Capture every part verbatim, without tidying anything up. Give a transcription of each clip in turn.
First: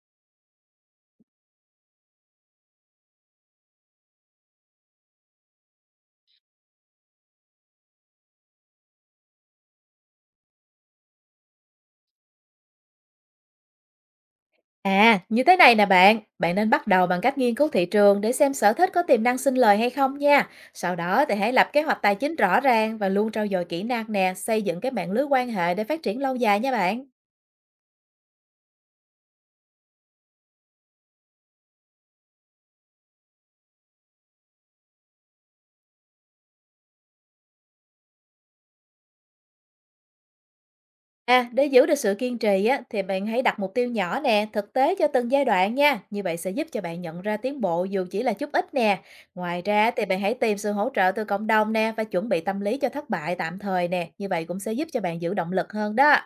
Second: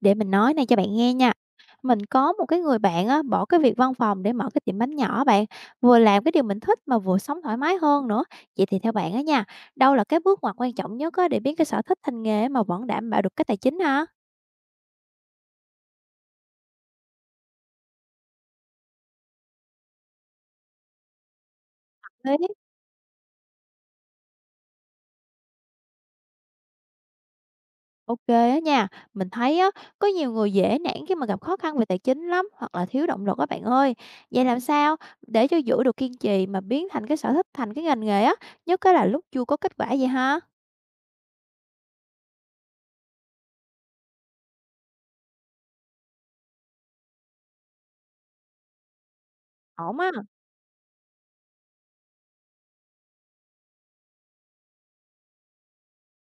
Để mình nói này cho bạn nghe nha. Mình có một cái người bạn á, bỏ cái việc văn phòng để mở cái tiệm bánh nhỏ bạn, vừa làm cái điều mình thích mà vừa sống thoải mái hơn nữa. Vậy thì theo bạn á nha, đâu là cái bước ngoặt quan trọng nhất á, để biến cái sở thích thành nghề mà vẫn đảm bảo được cái tài chính ha? À, như thế này nè bạn, bạn nên bắt đầu bằng cách nghiên cứu thị trường để xem sở thích có tiềm năng sinh lời hay không nha. Sau đó thì hãy lập kế hoạch tài Thế chính rõ ràng và luôn trau dồi kỹ năng nè, xây dựng cái mạng lưới quan hệ để phát triển lâu dài nha bạn. ô kê á nha, mình thấy á, có nhiều người dễ nản khi mà gặp khó khăn về tài chính lắm, hoặc là thiếu động lực á bạn ơi. Vậy làm sao để cho giữ được kiên trì mà biến thành cái sở thích thành cái ngành nghề á, nhất cái là lúc chưa có kết quả vậy ha? À, để giữ được sự kiên trì á, thì bạn hãy đặt mục tiêu nhỏ nè, thực tế cho từng giai đoạn nha. Như vậy sẽ giúp cho bạn nhận ra tiến bộ dù chỉ là chút ít nè. Ngoài ra Ổn thì á. bạn hãy tìm sự hỗ trợ từ cộng đồng nè và chuẩn bị tâm lý cho thất bại tạm thời nè. Như vậy cũng sẽ giúp cho bạn giữ động lực hơn đó.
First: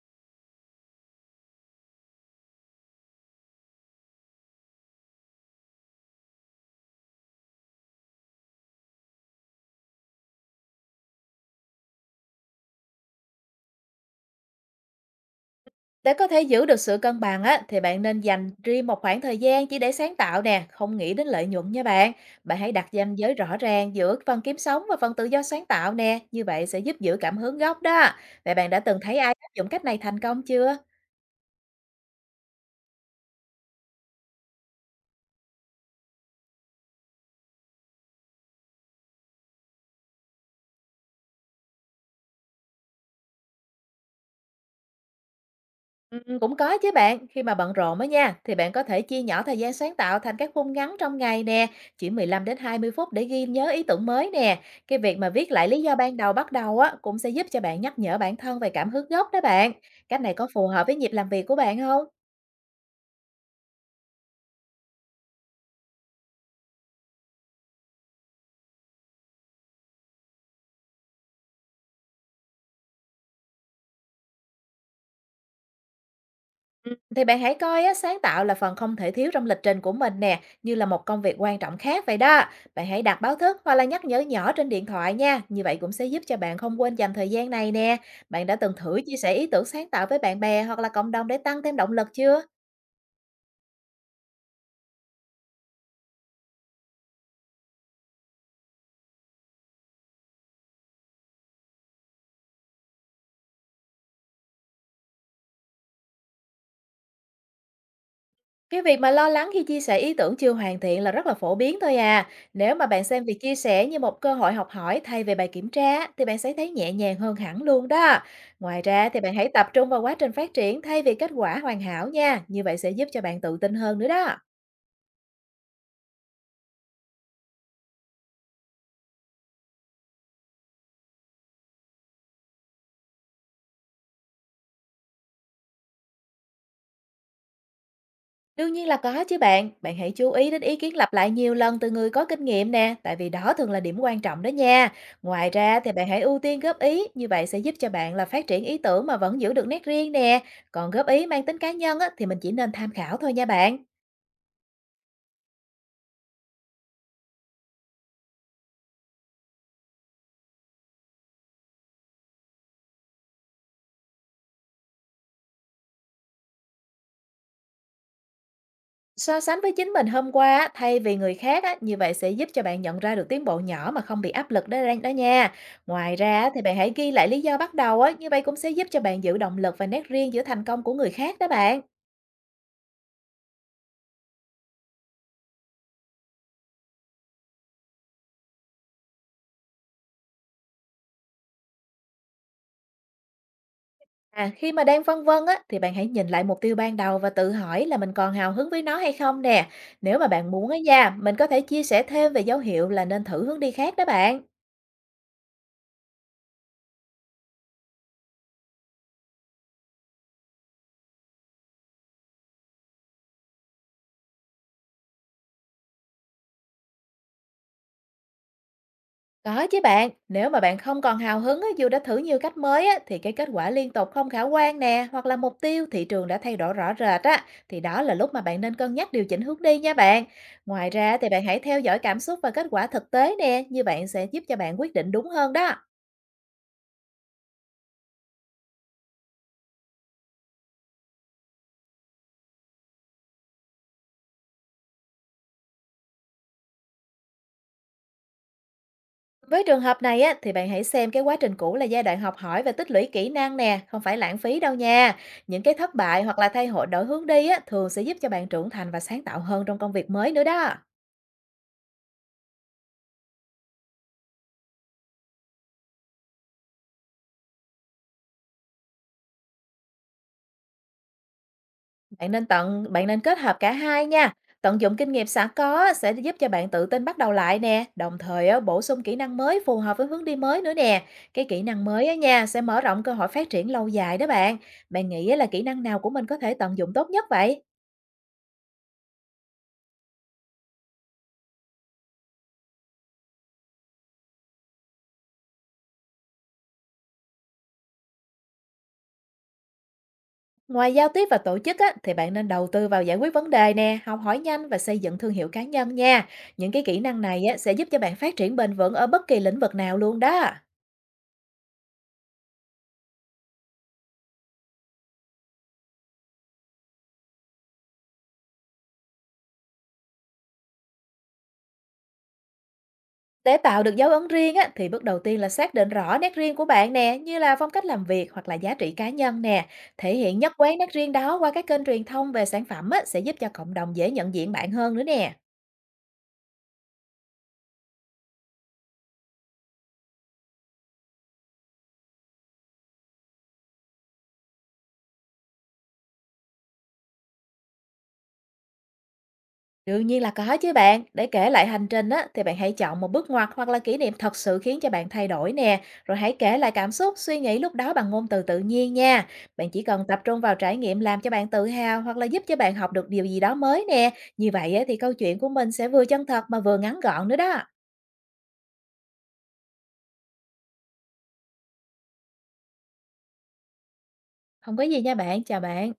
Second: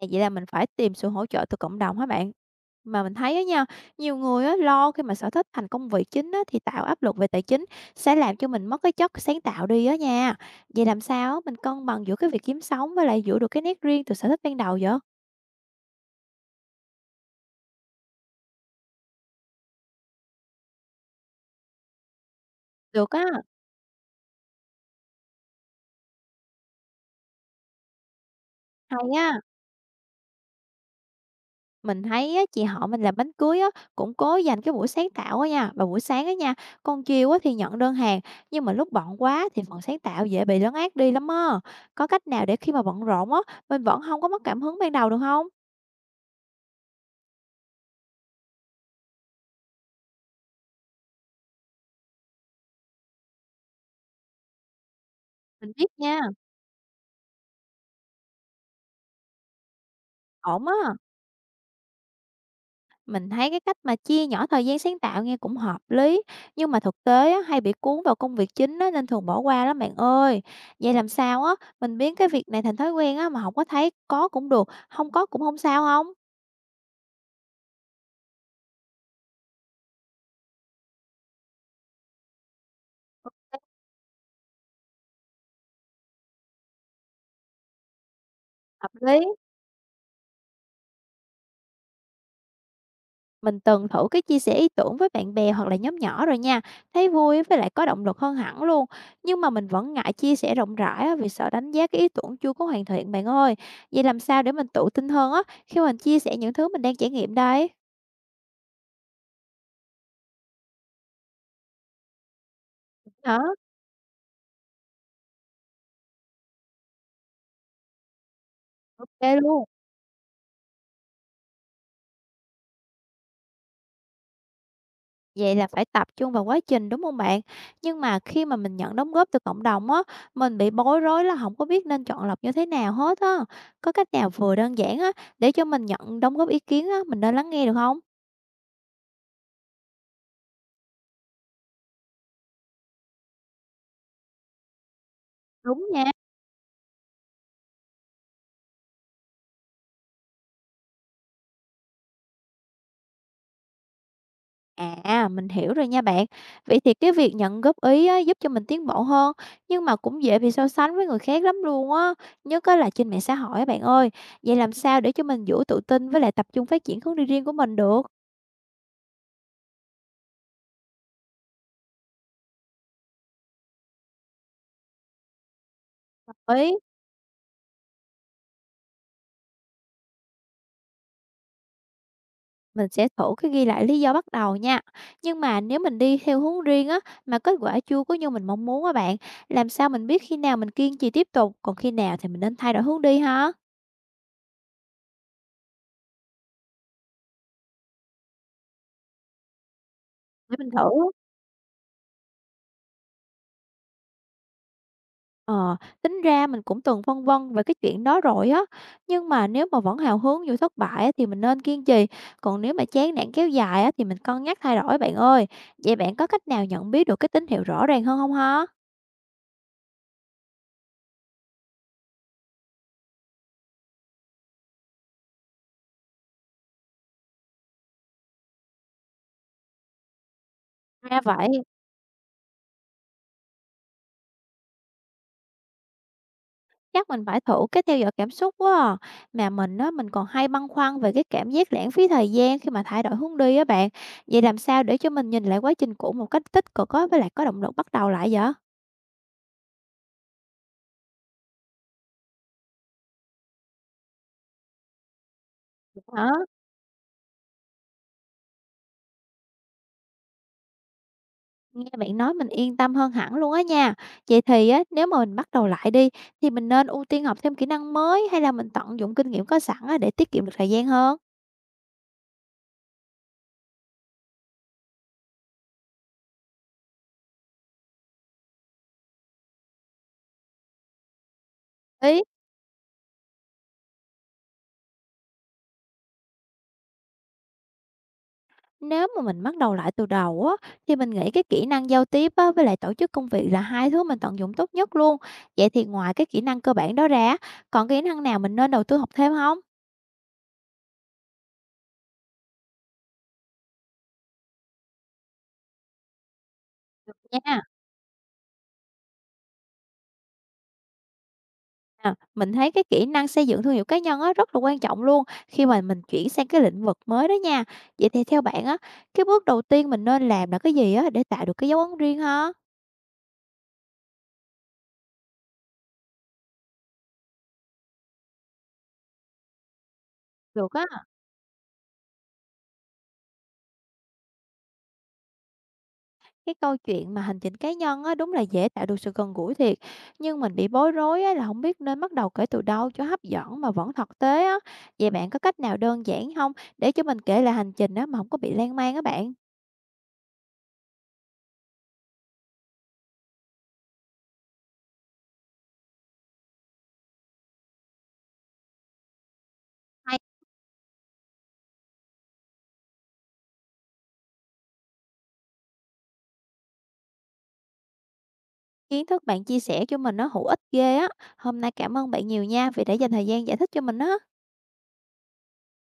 À, vậy là mình phải tìm sự hỗ trợ từ cộng đồng hả bạn? Mà mình thấy á nha, nhiều người á lo khi mà sở thích thành công việc chính á thì tạo áp lực về tài chính sẽ làm cho mình mất cái chất sáng tạo đi á nha. Vậy làm sao á mình cân bằng giữa cái việc kiếm sống với lại giữ được cái nét riêng từ sở thích ban đầu vậy? Để có thể giữ được sự cân bằng á, thì bạn nên dành riêng một khoảng thời gian chỉ để sáng tạo nè, không nghĩ đến lợi nhuận nha bạn. Bạn hãy đặt Được ranh á, giới rõ ràng giữa phần kiếm sống và phần tự do sáng tạo nè, như vậy sẽ giúp giữ cảm hứng gốc đó. Vậy bạn đã từng hay thấy ai á. áp dụng cách này thành công chưa? Mình thấy á, chị họ mình làm bánh cưới á, cũng cố dành cái buổi sáng tạo á nha, và buổi sáng á nha, còn chiều á thì nhận đơn hàng, nhưng mà lúc bận quá thì phần sáng tạo dễ bị lấn át đi lắm á. Có cách nào để khi mà bận rộn á, mình vẫn không có mất cảm hứng ban đầu được không? Ừm, cũng có chứ bạn, khi mà bận rộn á nha, thì bạn có thể chia nhỏ thời gian sáng tạo thành các khung ngắn trong ngày nè, chỉ mười lăm đến hai mươi phút để ghi nhớ ý tưởng mới nè. Cái việc mà viết lại Mình lý biết do ban nha, đầu bắt đầu á cũng sẽ giúp cho bạn nhắc nhở bản thân về cảm hứng gốc đó bạn. Cách này có ổn phù á. hợp với nhịp làm việc của bạn không? Mình thấy cái cách mà chia nhỏ thời gian sáng tạo nghe cũng hợp lý, nhưng mà thực tế á, hay bị cuốn vào công việc chính á, nên thường bỏ qua lắm bạn ơi. Vậy làm sao á, mình biến cái việc này thành thói quen á, mà không có thấy có cũng được, không có cũng không sao không? Ừm, thì bạn hãy coi á, sáng tạo là phần không thể thiếu trong lịch trình của mình nè, như là một công việc quan trọng khác vậy đó. Bạn hãy đặt báo thức hoặc là nhắc nhở nhỏ trên điện thoại nha, như vậy cũng sẽ giúp cho bạn không quên dành thời gian này nè. Bạn đã từng Hợp thử chia lý. sẻ ý tưởng sáng tạo với bạn bè hoặc là cộng đồng để tăng thêm động lực chưa? Mình từng thử cái chia sẻ ý tưởng với bạn bè hoặc là nhóm nhỏ rồi nha, thấy vui với lại có động lực hơn hẳn luôn. Nhưng mà mình vẫn ngại chia sẻ rộng rãi á, vì sợ đánh giá cái ý tưởng chưa có hoàn thiện bạn ơi. Vậy làm sao để mình tự tin hơn á khi mình chia sẻ những thứ mình đang trải nghiệm đây? Cái việc mà lo lắng khi chia sẻ ý tưởng chưa hoàn thiện là rất là phổ biến thôi à. Nếu mà bạn xem Hả? việc chia sẻ như một cơ hội học hỏi thay vì bài kiểm tra thì bạn sẽ thấy nhẹ nhàng hơn hẳn luôn đó. Ngoài ra thì ô kê bạn hãy luôn. tập trung vào quá trình phát triển thay vì kết quả hoàn hảo nha. Như vậy sẽ giúp cho bạn tự tin hơn nữa đó. Vậy là phải tập trung vào quá trình đúng không bạn? Nhưng mà khi mà mình nhận đóng góp từ cộng đồng á, mình bị bối rối là không có biết nên chọn lọc như thế nào hết á. Có cách nào vừa đơn giản á để cho mình nhận đóng góp ý kiến á, mình nên lắng nghe được không? Đương nhiên là có chứ bạn. Bạn hãy chú ý đến ý kiến lặp lại nhiều lần từ người có kinh nghiệm nè, tại vì đó thường là điểm quan trọng đó nha. Ngoài ra Đúng thì nha. bạn hãy ưu tiên góp ý, như vậy sẽ giúp cho bạn là phát triển ý tưởng mà vẫn giữ được nét riêng nè. Còn góp ý mang tính cá nhân á, thì mình chỉ nên tham khảo thôi nha bạn. À, mình hiểu rồi nha bạn. Vậy thì cái việc nhận góp ý á, giúp cho mình tiến bộ hơn, nhưng mà cũng dễ bị so sánh với người khác lắm luôn á, nhất á là trên mạng xã hội á bạn ơi. Vậy làm sao để cho mình giữ tự tin với lại tập trung phát triển hướng đi riêng của mình được? So sánh với chính mình hôm qua á, thay vì người khác á, như vậy sẽ giúp cho bạn nhận ra được tiến bộ nhỏ mà không bị áp lực đó, ra- đó nha. Ngoài ra á, thì bạn Ý, hãy ghi lại lý do bắt đầu á, như vậy cũng sẽ giúp cho bạn giữ động lực và nét riêng giữa thành công của người khác đó bạn. mình sẽ thử cái ghi lại lý do bắt đầu nha. Nhưng mà nếu mình đi theo hướng riêng á, mà kết quả chưa có như mình mong muốn á bạn, làm sao mình biết khi nào mình kiên trì tiếp tục, còn khi nào thì mình nên thay đổi hướng đi hả? À, khi mà đang phân vân á, thì bạn hãy nhìn lại mục tiêu ban đầu và tự hỏi là mình còn hào hứng với nó hay không nè. Nếu mà bạn Để mình muốn á nha, thử. mình có thể chia sẻ thêm về dấu hiệu là nên thử hướng đi khác đó bạn. Ờ, tính ra mình cũng từng phân vân về cái chuyện đó rồi á, nhưng mà nếu mà vẫn hào hứng dù thất bại á, thì mình nên kiên trì, còn nếu mà chán nản kéo dài á, thì mình cân nhắc thay đổi bạn ơi. Vậy bạn có cách nào nhận biết được cái tín hiệu rõ ràng hơn không ha? Có chứ bạn, nếu mà bạn không còn hào hứng á, dù đã thử nhiều cách mới á, thì cái kết quả liên tục không khả quan nè, hoặc là mục tiêu thị trường đã thay đổi rõ rệt á, thì đó là lúc mà bạn nên cân nhắc điều chỉnh hướng đi nha bạn. Ngoài ra Ra thì bạn hãy vậy, theo dõi cảm xúc và kết quả thực tế nè, như bạn sẽ giúp cho bạn quyết định đúng hơn đó. chắc mình phải thử cái theo dõi cảm xúc quá à. Mà mình á, mình còn hay băn khoăn về cái cảm giác lãng phí thời gian khi mà thay đổi hướng đi á bạn. Vậy làm sao để cho mình nhìn lại quá trình cũ một cách tích cực á, với lại có động lực bắt đầu lại vậy? Với trường hợp này á, thì bạn hãy xem cái quá trình cũ là giai đoạn học hỏi và tích lũy kỹ năng nè, không phải lãng phí đâu nha. Những cái thất bại Hả? hoặc là thay đổi đổi hướng đi á, thường sẽ giúp cho bạn trưởng thành và sáng tạo hơn trong công việc mới nữa đó. Nghe bạn nói mình yên tâm hơn hẳn luôn á nha. Vậy thì á, nếu mà mình bắt đầu lại đi thì mình nên ưu tiên học thêm kỹ năng mới, hay là mình tận dụng kinh nghiệm có sẵn á, để tiết kiệm được thời gian hơn? Bạn nên tận bạn nên kết hợp cả hai nha. Tận dụng kinh nghiệm sẵn có á, sẽ giúp cho bạn tự tin bắt đầu lại nè, đồng thời á, bổ sung kỹ năng mới phù hợp với hướng đi mới nữa nè. Cái kỹ năng mới á Ý, nha sẽ mở rộng cơ hội phát triển lâu dài đó bạn. Bạn nghĩ á, là kỹ năng nào của mình có thể tận dụng tốt nhất vậy? nếu mà mình bắt đầu lại từ đầu á thì mình nghĩ cái kỹ năng giao tiếp á, với lại tổ chức công việc là hai thứ mình tận dụng tốt nhất luôn. Vậy thì ngoài cái kỹ năng cơ bản đó ra, còn kỹ năng nào mình nên đầu tư học thêm không? Ngoài giao tiếp và tổ chức á, thì bạn nên đầu tư vào giải quyết vấn đề nè, học hỏi nhanh và xây dựng thương hiệu cá nhân nha. Những cái kỹ năng này á, Nha. sẽ giúp cho bạn phát triển bền vững ở bất kỳ lĩnh vực nào luôn đó. À, mình thấy cái kỹ năng xây dựng thương hiệu cá nhân á rất là quan trọng luôn khi mà mình chuyển sang cái lĩnh vực mới đó nha. Vậy thì theo bạn á, cái bước đầu tiên mình nên làm là cái gì á để tạo được cái dấu ấn riêng ha? Để tạo được dấu ấn riêng á, thì bước đầu tiên là xác định rõ nét riêng của bạn nè, như là phong cách làm việc hoặc là giá trị cá nhân nè. Thể hiện nhất Được quán á, nét riêng đó qua các kênh truyền thông về sản phẩm á, sẽ giúp cho cộng đồng dễ nhận diện bạn hơn nữa nè. cái câu chuyện mà hành trình cá nhân á đúng là dễ tạo được sự gần gũi thiệt. Nhưng mình bị bối rối á là không biết nên bắt đầu kể từ đâu cho hấp dẫn mà vẫn thực tế á. Vậy bạn có cách nào đơn giản không để cho mình kể lại hành trình á mà không có bị lan man á bạn? Đương nhiên là có chứ bạn. Để kể lại hành trình á, thì bạn hãy chọn một bước ngoặt hoặc là kỷ niệm thật sự khiến cho bạn thay đổi nè. Rồi hãy kể lại cảm xúc, suy nghĩ lúc đó bằng ngôn từ tự nhiên nha. Bạn chỉ cần tập trung vào trải nghiệm làm cho bạn tự hào hoặc là giúp cho bạn học được điều gì đó mới nè. Như vậy á, thì câu chuyện của mình sẽ vừa chân thật mà vừa ngắn gọn nữa đó. Kiến thức bạn chia sẻ cho mình nó hữu ích ghê á. Hôm nay cảm ơn bạn nhiều nha, vì đã dành thời gian giải thích cho mình á. Không có gì nha bạn. Chào bạn.